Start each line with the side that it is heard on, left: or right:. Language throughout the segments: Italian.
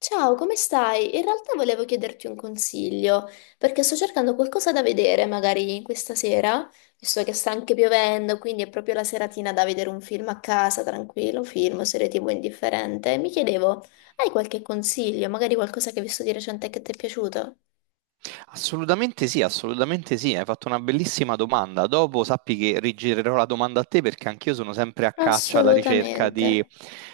left: Ciao, come stai? In realtà volevo chiederti un consiglio, perché sto cercando qualcosa da vedere magari questa sera, visto che sta anche piovendo, quindi è proprio la seratina da vedere un film a casa, tranquillo, film, serie TV indifferente. E mi chiedevo, hai qualche consiglio, magari qualcosa che hai visto di recente che ti è piaciuto?
right: Assolutamente sì, hai fatto una bellissima domanda. Dopo sappi che rigirerò la domanda a te perché anch'io sono sempre a caccia alla ricerca di,
left: Assolutamente.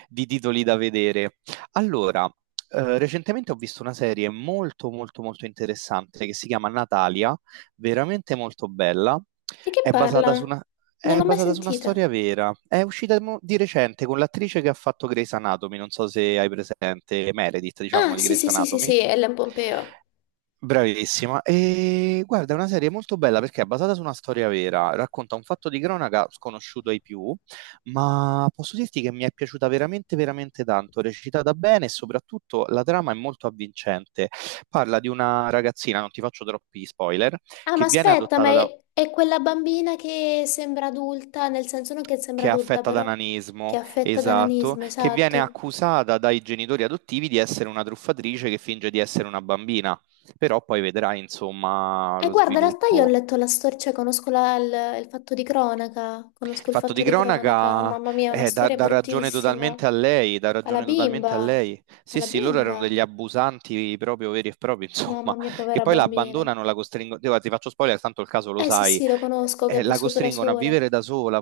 right: di titoli da vedere. Allora, recentemente ho visto una serie molto molto molto interessante che si chiama Natalia, veramente molto bella.
left: Di che
right: È
left: parla?
right: basata su una,
left: Non
right: è
left: l'ho mai
right: basata su una
left: sentita.
right: storia vera. È uscita di recente con l'attrice che ha fatto Grey's Anatomy, non so se hai presente Meredith, diciamo,
left: Ah,
right: di
left: sì,
right: Grey's
left: sì, sì, sì,
right: Anatomy.
left: sì, Ellen Pompeo.
right: Bravissima. E guarda, è una serie molto bella perché è basata su una storia vera, racconta un fatto di cronaca sconosciuto ai più, ma posso dirti che mi è piaciuta veramente, veramente tanto, recitata bene e soprattutto la trama è molto avvincente. Parla di una ragazzina, non ti faccio troppi spoiler,
left: Ah, ma
right: che viene
left: aspetta, ma
right: adottata da...
left: è quella bambina che sembra adulta, nel senso non che sembra
right: che è
left: adulta,
right: affetta da
left: però che è
right: nanismo,
left: affetta da
right: esatto,
left: nanismo,
right: che viene
left: esatto.
right: accusata dai genitori adottivi di essere una truffatrice che finge di essere una bambina, però poi vedrai, insomma,
left: E
right: lo
left: guarda, in realtà io ho
right: sviluppo.
left: letto la storia, cioè conosco il fatto di cronaca, conosco
right: Il
left: il
right: fatto
left: fatto
right: di
left: di cronaca,
right: cronaca
left: mamma mia, è una
right: dà,
left: storia
right: dà ragione
left: bruttissima.
right: totalmente a lei, dà
left: Alla
right: ragione totalmente a
left: bimba,
right: lei. Sì,
left: alla
right: sì, loro erano
left: bimba,
right: degli abusanti proprio veri e propri, insomma,
left: mamma mia,
right: che
left: povera
right: poi la
left: bambina.
right: abbandonano, la costringono, guarda, ti faccio spoiler, tanto il caso lo
left: Eh sì,
right: sai,
left: sì, lo conosco, che ha
right: la
left: vissuto da
right: costringono a
left: sola.
right: vivere da sola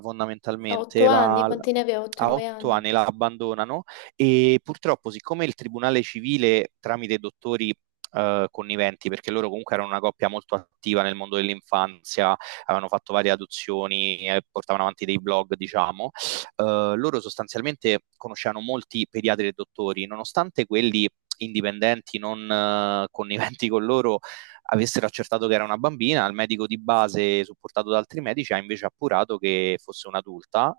left: A otto
right: fondamentalmente,
left: anni, quanti ne aveva? Otto,
right: a
left: nove
right: otto
left: anni.
right: anni la abbandonano e purtroppo siccome il tribunale civile tramite dottori conniventi, perché loro comunque erano una coppia molto attiva nel mondo dell'infanzia, avevano fatto varie adozioni e portavano avanti dei blog, diciamo, loro sostanzialmente conoscevano molti pediatri e dottori, nonostante quelli indipendenti non conniventi con loro avessero accertato che era una bambina, il medico di base supportato da altri medici ha invece appurato che fosse un'adulta,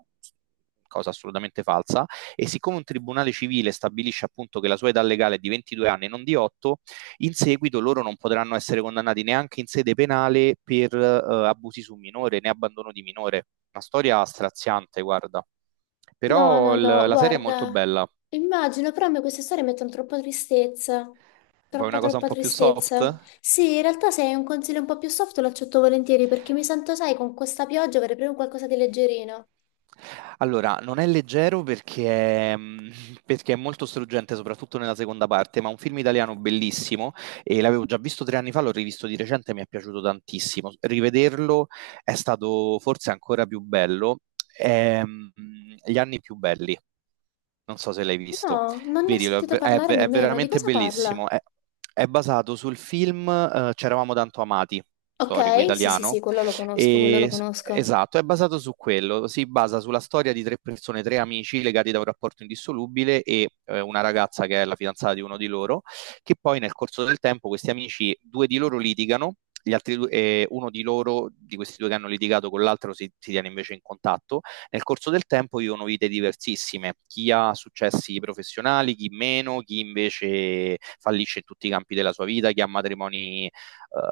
right: cosa assolutamente falsa, e siccome un tribunale civile stabilisce appunto che la sua età legale è di 22 anni e non di 8, in seguito loro non potranno essere condannati neanche in sede penale per abusi su minore né abbandono di minore. Una storia straziante, guarda.
left: No, no,
right: Però
left: no,
right: la serie è molto
left: guarda,
right: bella.
left: immagino, però a me queste storie mettono troppa tristezza,
right: Vuoi
left: troppa,
right: una cosa un
left: troppa
right: po' più
left: tristezza.
right: soft?
left: Sì, in realtà se hai un consiglio un po' più soft lo accetto volentieri perché mi sento, sai, con questa pioggia avrei proprio qualcosa di leggerino.
right: Allora, non è leggero perché perché è molto struggente, soprattutto nella seconda parte, ma è un film italiano bellissimo e l'avevo già visto 3 anni fa, l'ho rivisto di recente e mi è piaciuto tantissimo. Rivederlo è stato forse ancora più bello, è, gli anni più belli. Non so se l'hai visto.
left: No, non ne ho
right: Vedilo,
left: sentito parlare
right: è
left: nemmeno, di
right: veramente
left: cosa parla?
right: bellissimo. È basato sul film C'eravamo tanto amati,
left: Ok,
right: storico
left: sì, sì,
right: italiano.
left: sì, quello lo conosco, quello lo
right: E, s-
left: conosco.
right: esatto, è basato su quello. Si basa sulla storia di tre persone, tre amici legati da un rapporto indissolubile e una ragazza che è la fidanzata di uno di loro, che poi nel corso del tempo questi amici, due di loro litigano. Gli altri due, uno di loro, di questi due che hanno litigato con l'altro, si tiene invece in contatto nel corso del tempo vivono vite diversissime, chi ha successi professionali, chi meno, chi invece fallisce in tutti i campi della sua vita, chi ha matrimoni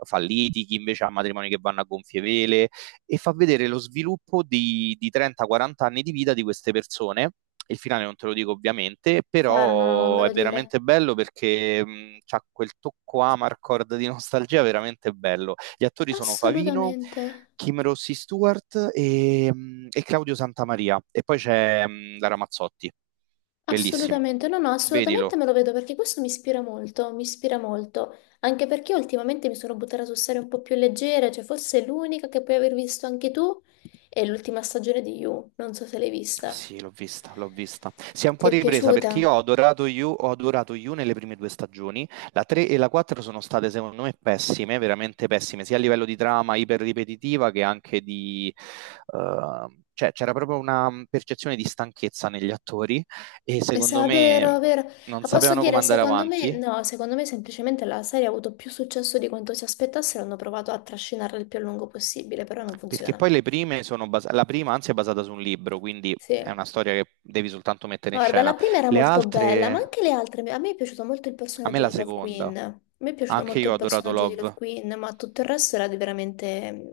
right: falliti, chi invece ha matrimoni che vanno a gonfie vele e fa vedere lo sviluppo di 30-40 anni di vita di queste persone. Il finale non te lo dico ovviamente,
left: Chiaro, no, no, non me
right: però è
left: lo dire.
right: veramente bello perché ha quel tocco Amarcord di nostalgia veramente bello. Gli attori sono Favino,
left: Assolutamente.
right: Kim Rossi Stewart e Claudio Santamaria. E poi c'è Lara Mazzotti. Bellissimo.
left: Assolutamente, no, no, assolutamente
right: Vedilo.
left: me lo vedo perché questo mi ispira molto, anche perché ultimamente mi sono buttata su serie un po' più leggere, cioè forse è l'unica che puoi aver visto anche tu è l'ultima stagione di You, non so se l'hai vista.
right: Sì, l'ho vista, l'ho vista. Si è un
left: Ti
right: po'
left: è
right: ripresa perché
left: piaciuta?
right: io ho adorato You nelle prime due stagioni. La 3 e la 4 sono state, secondo me, pessime, veramente pessime, sia a livello di trama iperripetitiva che anche cioè, c'era proprio una percezione di stanchezza negli attori e secondo
left: Sa, vero,
right: me
left: vero.
right: non
left: Ma posso
right: sapevano come
left: dire,
right: andare
left: secondo me,
right: avanti.
left: no, secondo me semplicemente la serie ha avuto più successo di quanto si aspettassero, hanno provato a trascinarla il più a lungo possibile, però non
right: Perché
left: funziona.
right: poi le prime sono basate, la prima anzi è basata su un libro, quindi è
left: Sì.
right: una storia che devi soltanto mettere in
left: Guarda, la
right: scena.
left: prima era
right: Le
left: molto bella, ma
right: altre,
left: anche le altre. A me è piaciuto molto il
right: a me
left: personaggio
right: la
left: di Love Queen.
right: seconda,
left: A me è piaciuto
right: anche
left: molto
right: io
left: il
right: ho adorato
left: personaggio di Love
right: Love.
left: Queen, ma tutto il resto era di veramente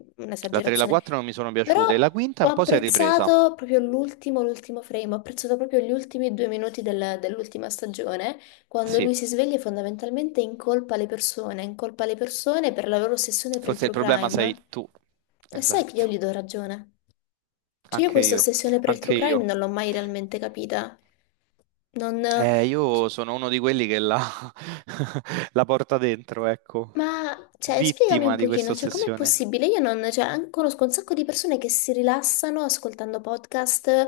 right: La 3 e la
left: un'esagerazione.
right: 4 non mi sono
left: Però
right: piaciute, e la quinta
left: ho
right: un po' si è ripresa.
left: apprezzato proprio l'ultimo frame, ho apprezzato proprio gli ultimi 2 minuti dell'ultima stagione, quando
right: Sì,
left: lui si sveglia e fondamentalmente incolpa le persone per la loro ossessione per il
right: forse il
left: true
right: problema sei
left: crime.
right: tu.
left: E sai che io
right: Esatto,
left: gli do ragione. Cioè io
right: anche
left: questa
right: io,
left: ossessione per il true
right: anche
left: crime
right: io.
left: non l'ho mai realmente capita. Non... c-
right: Io sono uno di quelli che la, la porta dentro, ecco,
left: Ma, cioè, spiegami un
right: vittima di questa
left: pochino, cioè, com'è
right: ossessione.
left: possibile? Io non... Cioè, conosco un sacco di persone che si rilassano ascoltando podcast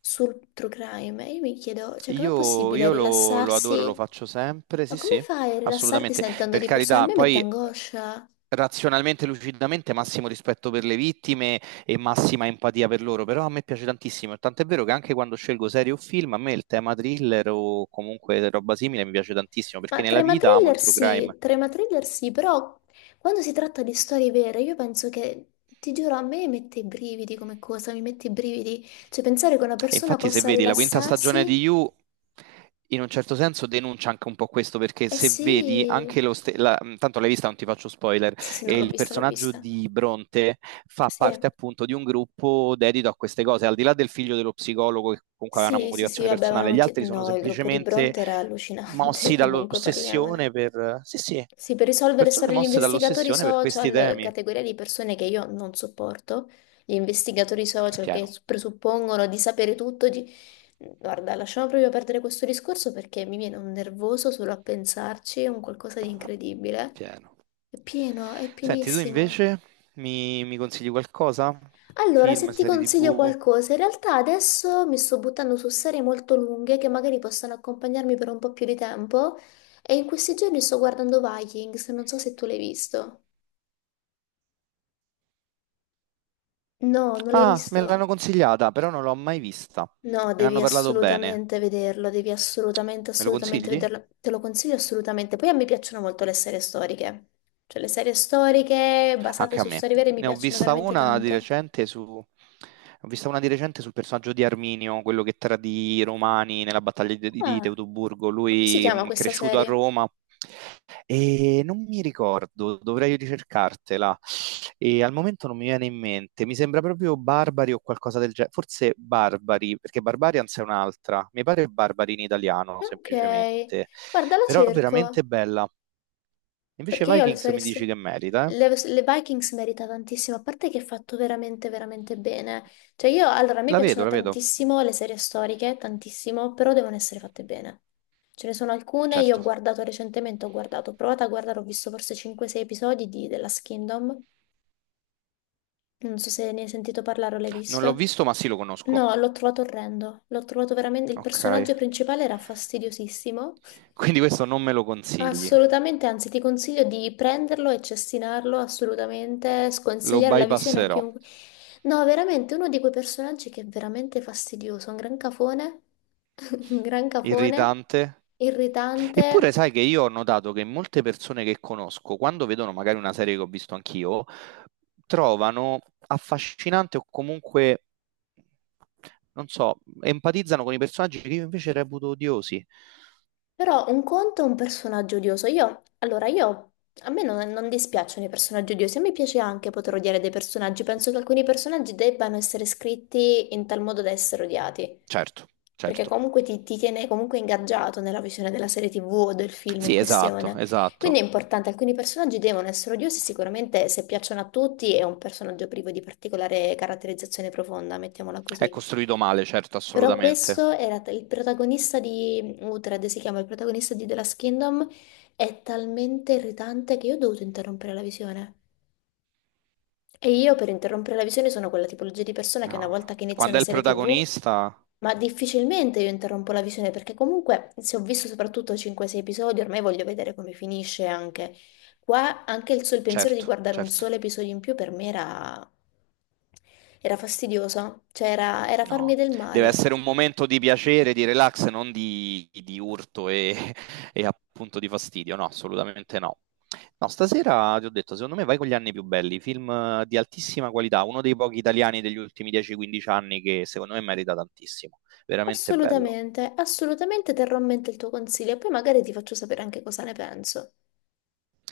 left: sul true crime. E io mi chiedo, cioè, com'è
right: Io,
left: possibile
right: io lo adoro, lo
left: rilassarsi?
right: faccio sempre,
left: Ma
right: sì,
left: come
right: sì,
left: fai a rilassarti
right: assolutamente.
left: sentendo
right: Per
left: di persone? A
right: carità,
left: me mette
right: poi
left: angoscia.
right: razionalmente, lucidamente, massimo rispetto per le vittime e massima empatia per loro, però a me piace tantissimo, tant'è vero che anche quando scelgo serie o film, a me il tema thriller o comunque roba simile mi piace tantissimo, perché
left: Ma
right: nella vita amo il true crime.
left: trema thriller sì, però quando si tratta di storie vere, io penso che, ti giuro, a me mette i brividi come cosa, mi mette i brividi. Cioè, pensare che una
right: E
left: persona
right: infatti, se
left: possa
right: vedi la quinta stagione di
left: rilassarsi,
right: You, in un certo senso denuncia anche un po' questo, perché
left: eh
right: se vedi anche
left: sì,
right: lo stesso, tanto l'hai vista, non ti faccio spoiler,
left: sì, sì, no,
right: e
left: l'ho
right: il
left: vista, l'ho
right: personaggio
left: vista.
right: di Bronte fa
left: Sì,
right: parte appunto di un gruppo dedito a queste cose, al di là del figlio dello psicologo che comunque aveva una
left: sì, sì, sì,
right: motivazione
left: vabbè, ma
right: personale, gli altri sono
left: no, il gruppo di
right: semplicemente
left: Bronte era allucinante,
right: mossi
left: comunque
right: dall'ossessione
left: parliamone.
right: per... Sì, sì,
left: Sì, per risolvere
right: persone
left: storie gli
right: mosse
left: investigatori
right: dall'ossessione per questi
left: social,
right: temi.
left: categoria di persone che io non sopporto, gli investigatori
right: È
left: social che
right: pieno.
left: presuppongono di sapere tutto. Guarda, lasciamo proprio perdere questo discorso perché mi viene un nervoso solo a pensarci, è un qualcosa di
right: È
left: incredibile.
right: pieno.
left: È pieno, è
right: Senti, tu
left: pienissimo.
right: invece mi consigli qualcosa?
left: Allora,
right: Film,
left: se ti
right: serie
left: consiglio
right: TV?
left: qualcosa, in realtà adesso mi sto buttando su serie molto lunghe che magari possono accompagnarmi per un po' più di tempo e in questi giorni sto guardando Vikings, non so se tu l'hai visto. No, non l'hai
right: Ah, me l'hanno
left: visto?
right: consigliata, però non l'ho mai vista.
left: No,
right: Me
left: devi
right: l'hanno parlato bene.
left: assolutamente vederlo, devi assolutamente,
right: Me lo
left: assolutamente
right: consigli?
left: vederlo. Te lo consiglio assolutamente. Poi a me piacciono molto le serie storiche. Cioè, le serie storiche basate
right: Anche a
left: su
right: me.
left: storie vere mi
right: Ne ho
left: piacciono
right: vista
left: veramente
right: una di
left: tanto.
right: recente su... Ho vista una di recente sul personaggio di Arminio, quello che tradì i Romani nella battaglia di
left: Ah,
right: Teutoburgo.
left: come si
right: Lui
left: chiama questa
right: cresciuto a
left: serie?
right: Roma e non mi ricordo, dovrei ricercartela. E al momento non mi viene in mente. Mi sembra proprio Barbari o qualcosa del genere. Forse Barbari, perché Barbarians è un'altra. Mi pare Barbari in italiano,
left: Ok.
right: semplicemente.
left: Guarda, la
right: Però veramente
left: cerco.
right: bella. Invece
left: Perché io le
right: Vikings
left: serie...
right: mi dici
left: s-
right: che merita, eh?
left: Le Vikings merita tantissimo, a parte che è fatto veramente, veramente bene. Cioè io, allora, a me
right: La vedo,
left: piacciono
right: la vedo.
left: tantissimo le serie storiche, tantissimo, però devono essere fatte bene. Ce ne sono alcune, io
right: Certo,
left: ho guardato recentemente, ho provato a guardare, ho visto forse 5-6 episodi di The Last Kingdom, non so se ne hai sentito parlare o l'hai
right: non l'ho
left: visto.
right: visto, ma sì, lo conosco.
left: No, l'ho trovato orrendo, l'ho trovato veramente, il
right: Ok.
left: personaggio principale era fastidiosissimo.
right: Quindi questo non me lo consigli,
left: Assolutamente, anzi ti consiglio di prenderlo e cestinarlo, assolutamente,
right: lo
left: sconsigliare la visione a
right: bypasserò.
left: chiunque. No, veramente, uno di quei personaggi che è veramente fastidioso, un gran cafone, un gran cafone,
right: Irritante. Eppure
left: irritante.
right: sai che io ho notato che molte persone che conosco, quando vedono magari una serie che ho visto anch'io, trovano affascinante o comunque, non so, empatizzano con i personaggi che io invece reputo odiosi.
left: Però un conto è un personaggio odioso. Io, allora, io, a me non dispiacciono i personaggi odiosi, a me piace anche poter odiare dei personaggi. Penso che alcuni personaggi debbano essere scritti in tal modo da essere odiati.
right: Certo,
left: Perché
right: certo.
left: comunque ti tiene comunque ingaggiato nella visione della serie TV o del film in
right: Sì, esatto,
left: questione. Quindi
right: esatto.
left: è importante, alcuni personaggi devono essere odiosi, sicuramente se piacciono a tutti è un personaggio privo di particolare caratterizzazione profonda, mettiamola
right: È
left: così.
right: costruito male, certo,
left: Però
right: assolutamente.
left: questo il protagonista di Uhtred, si chiama il protagonista di The Last Kingdom, è talmente irritante che io ho dovuto interrompere la visione. E io per interrompere la visione sono quella tipologia di persona che una
right: No,
left: volta che inizia
right: quando
left: una
right: è il
left: serie TV,
right: protagonista,
left: ma difficilmente io interrompo la visione perché comunque se ho visto soprattutto 5-6 episodi, ormai voglio vedere come finisce anche. Qua anche il pensiero di
right: certo,
left: guardare un
right: certo,
left: solo episodio in più per me era fastidioso, cioè era farmi
right: no.
left: del
right: Deve
left: male.
right: essere un momento di piacere, di relax, non di urto e, e appunto di fastidio. No, assolutamente no. No, stasera ti ho detto, secondo me vai con gli anni più belli, film di altissima qualità, uno dei pochi italiani degli ultimi 10-15 anni che secondo me merita tantissimo, veramente bello.
left: Assolutamente, assolutamente terrò a mente il tuo consiglio e poi magari ti faccio sapere anche cosa ne penso.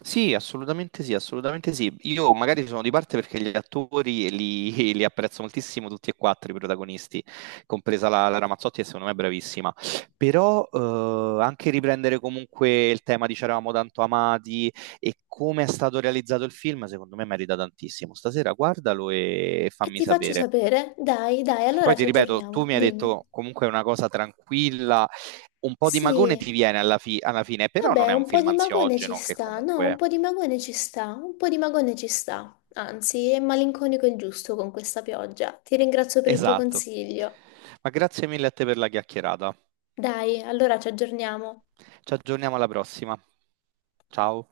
right: Sì, assolutamente sì, assolutamente sì. Io magari sono di parte perché gli attori li, li apprezzo moltissimo tutti e quattro i protagonisti, compresa la Ramazzotti, che secondo me è bravissima. Però anche riprendere comunque il tema di C'eravamo tanto amati e come è stato realizzato il film, secondo me merita tantissimo. Stasera guardalo e
left: E
right: fammi
left: ti faccio
right: sapere.
left: sapere, dai, dai, allora
right: Poi
left: ci
right: ti ripeto, tu
left: aggiorniamo,
right: mi hai
left: dimmi.
right: detto comunque è una cosa tranquilla, un po' di magone
left: Sì,
right: ti viene alla fine, però
left: vabbè,
right: non è
left: un
right: un
left: po'
right: film
left: di magone ci
right: ansiogeno che
left: sta, no, un
right: comunque...
left: po' di magone ci sta, un po' di magone ci sta. Anzi, è malinconico il giusto con questa pioggia. Ti ringrazio per il tuo
right: Esatto.
left: consiglio.
right: Ma grazie mille a te per la chiacchierata.
left: Dai, allora ci aggiorniamo.
right: Ci aggiorniamo alla prossima. Ciao.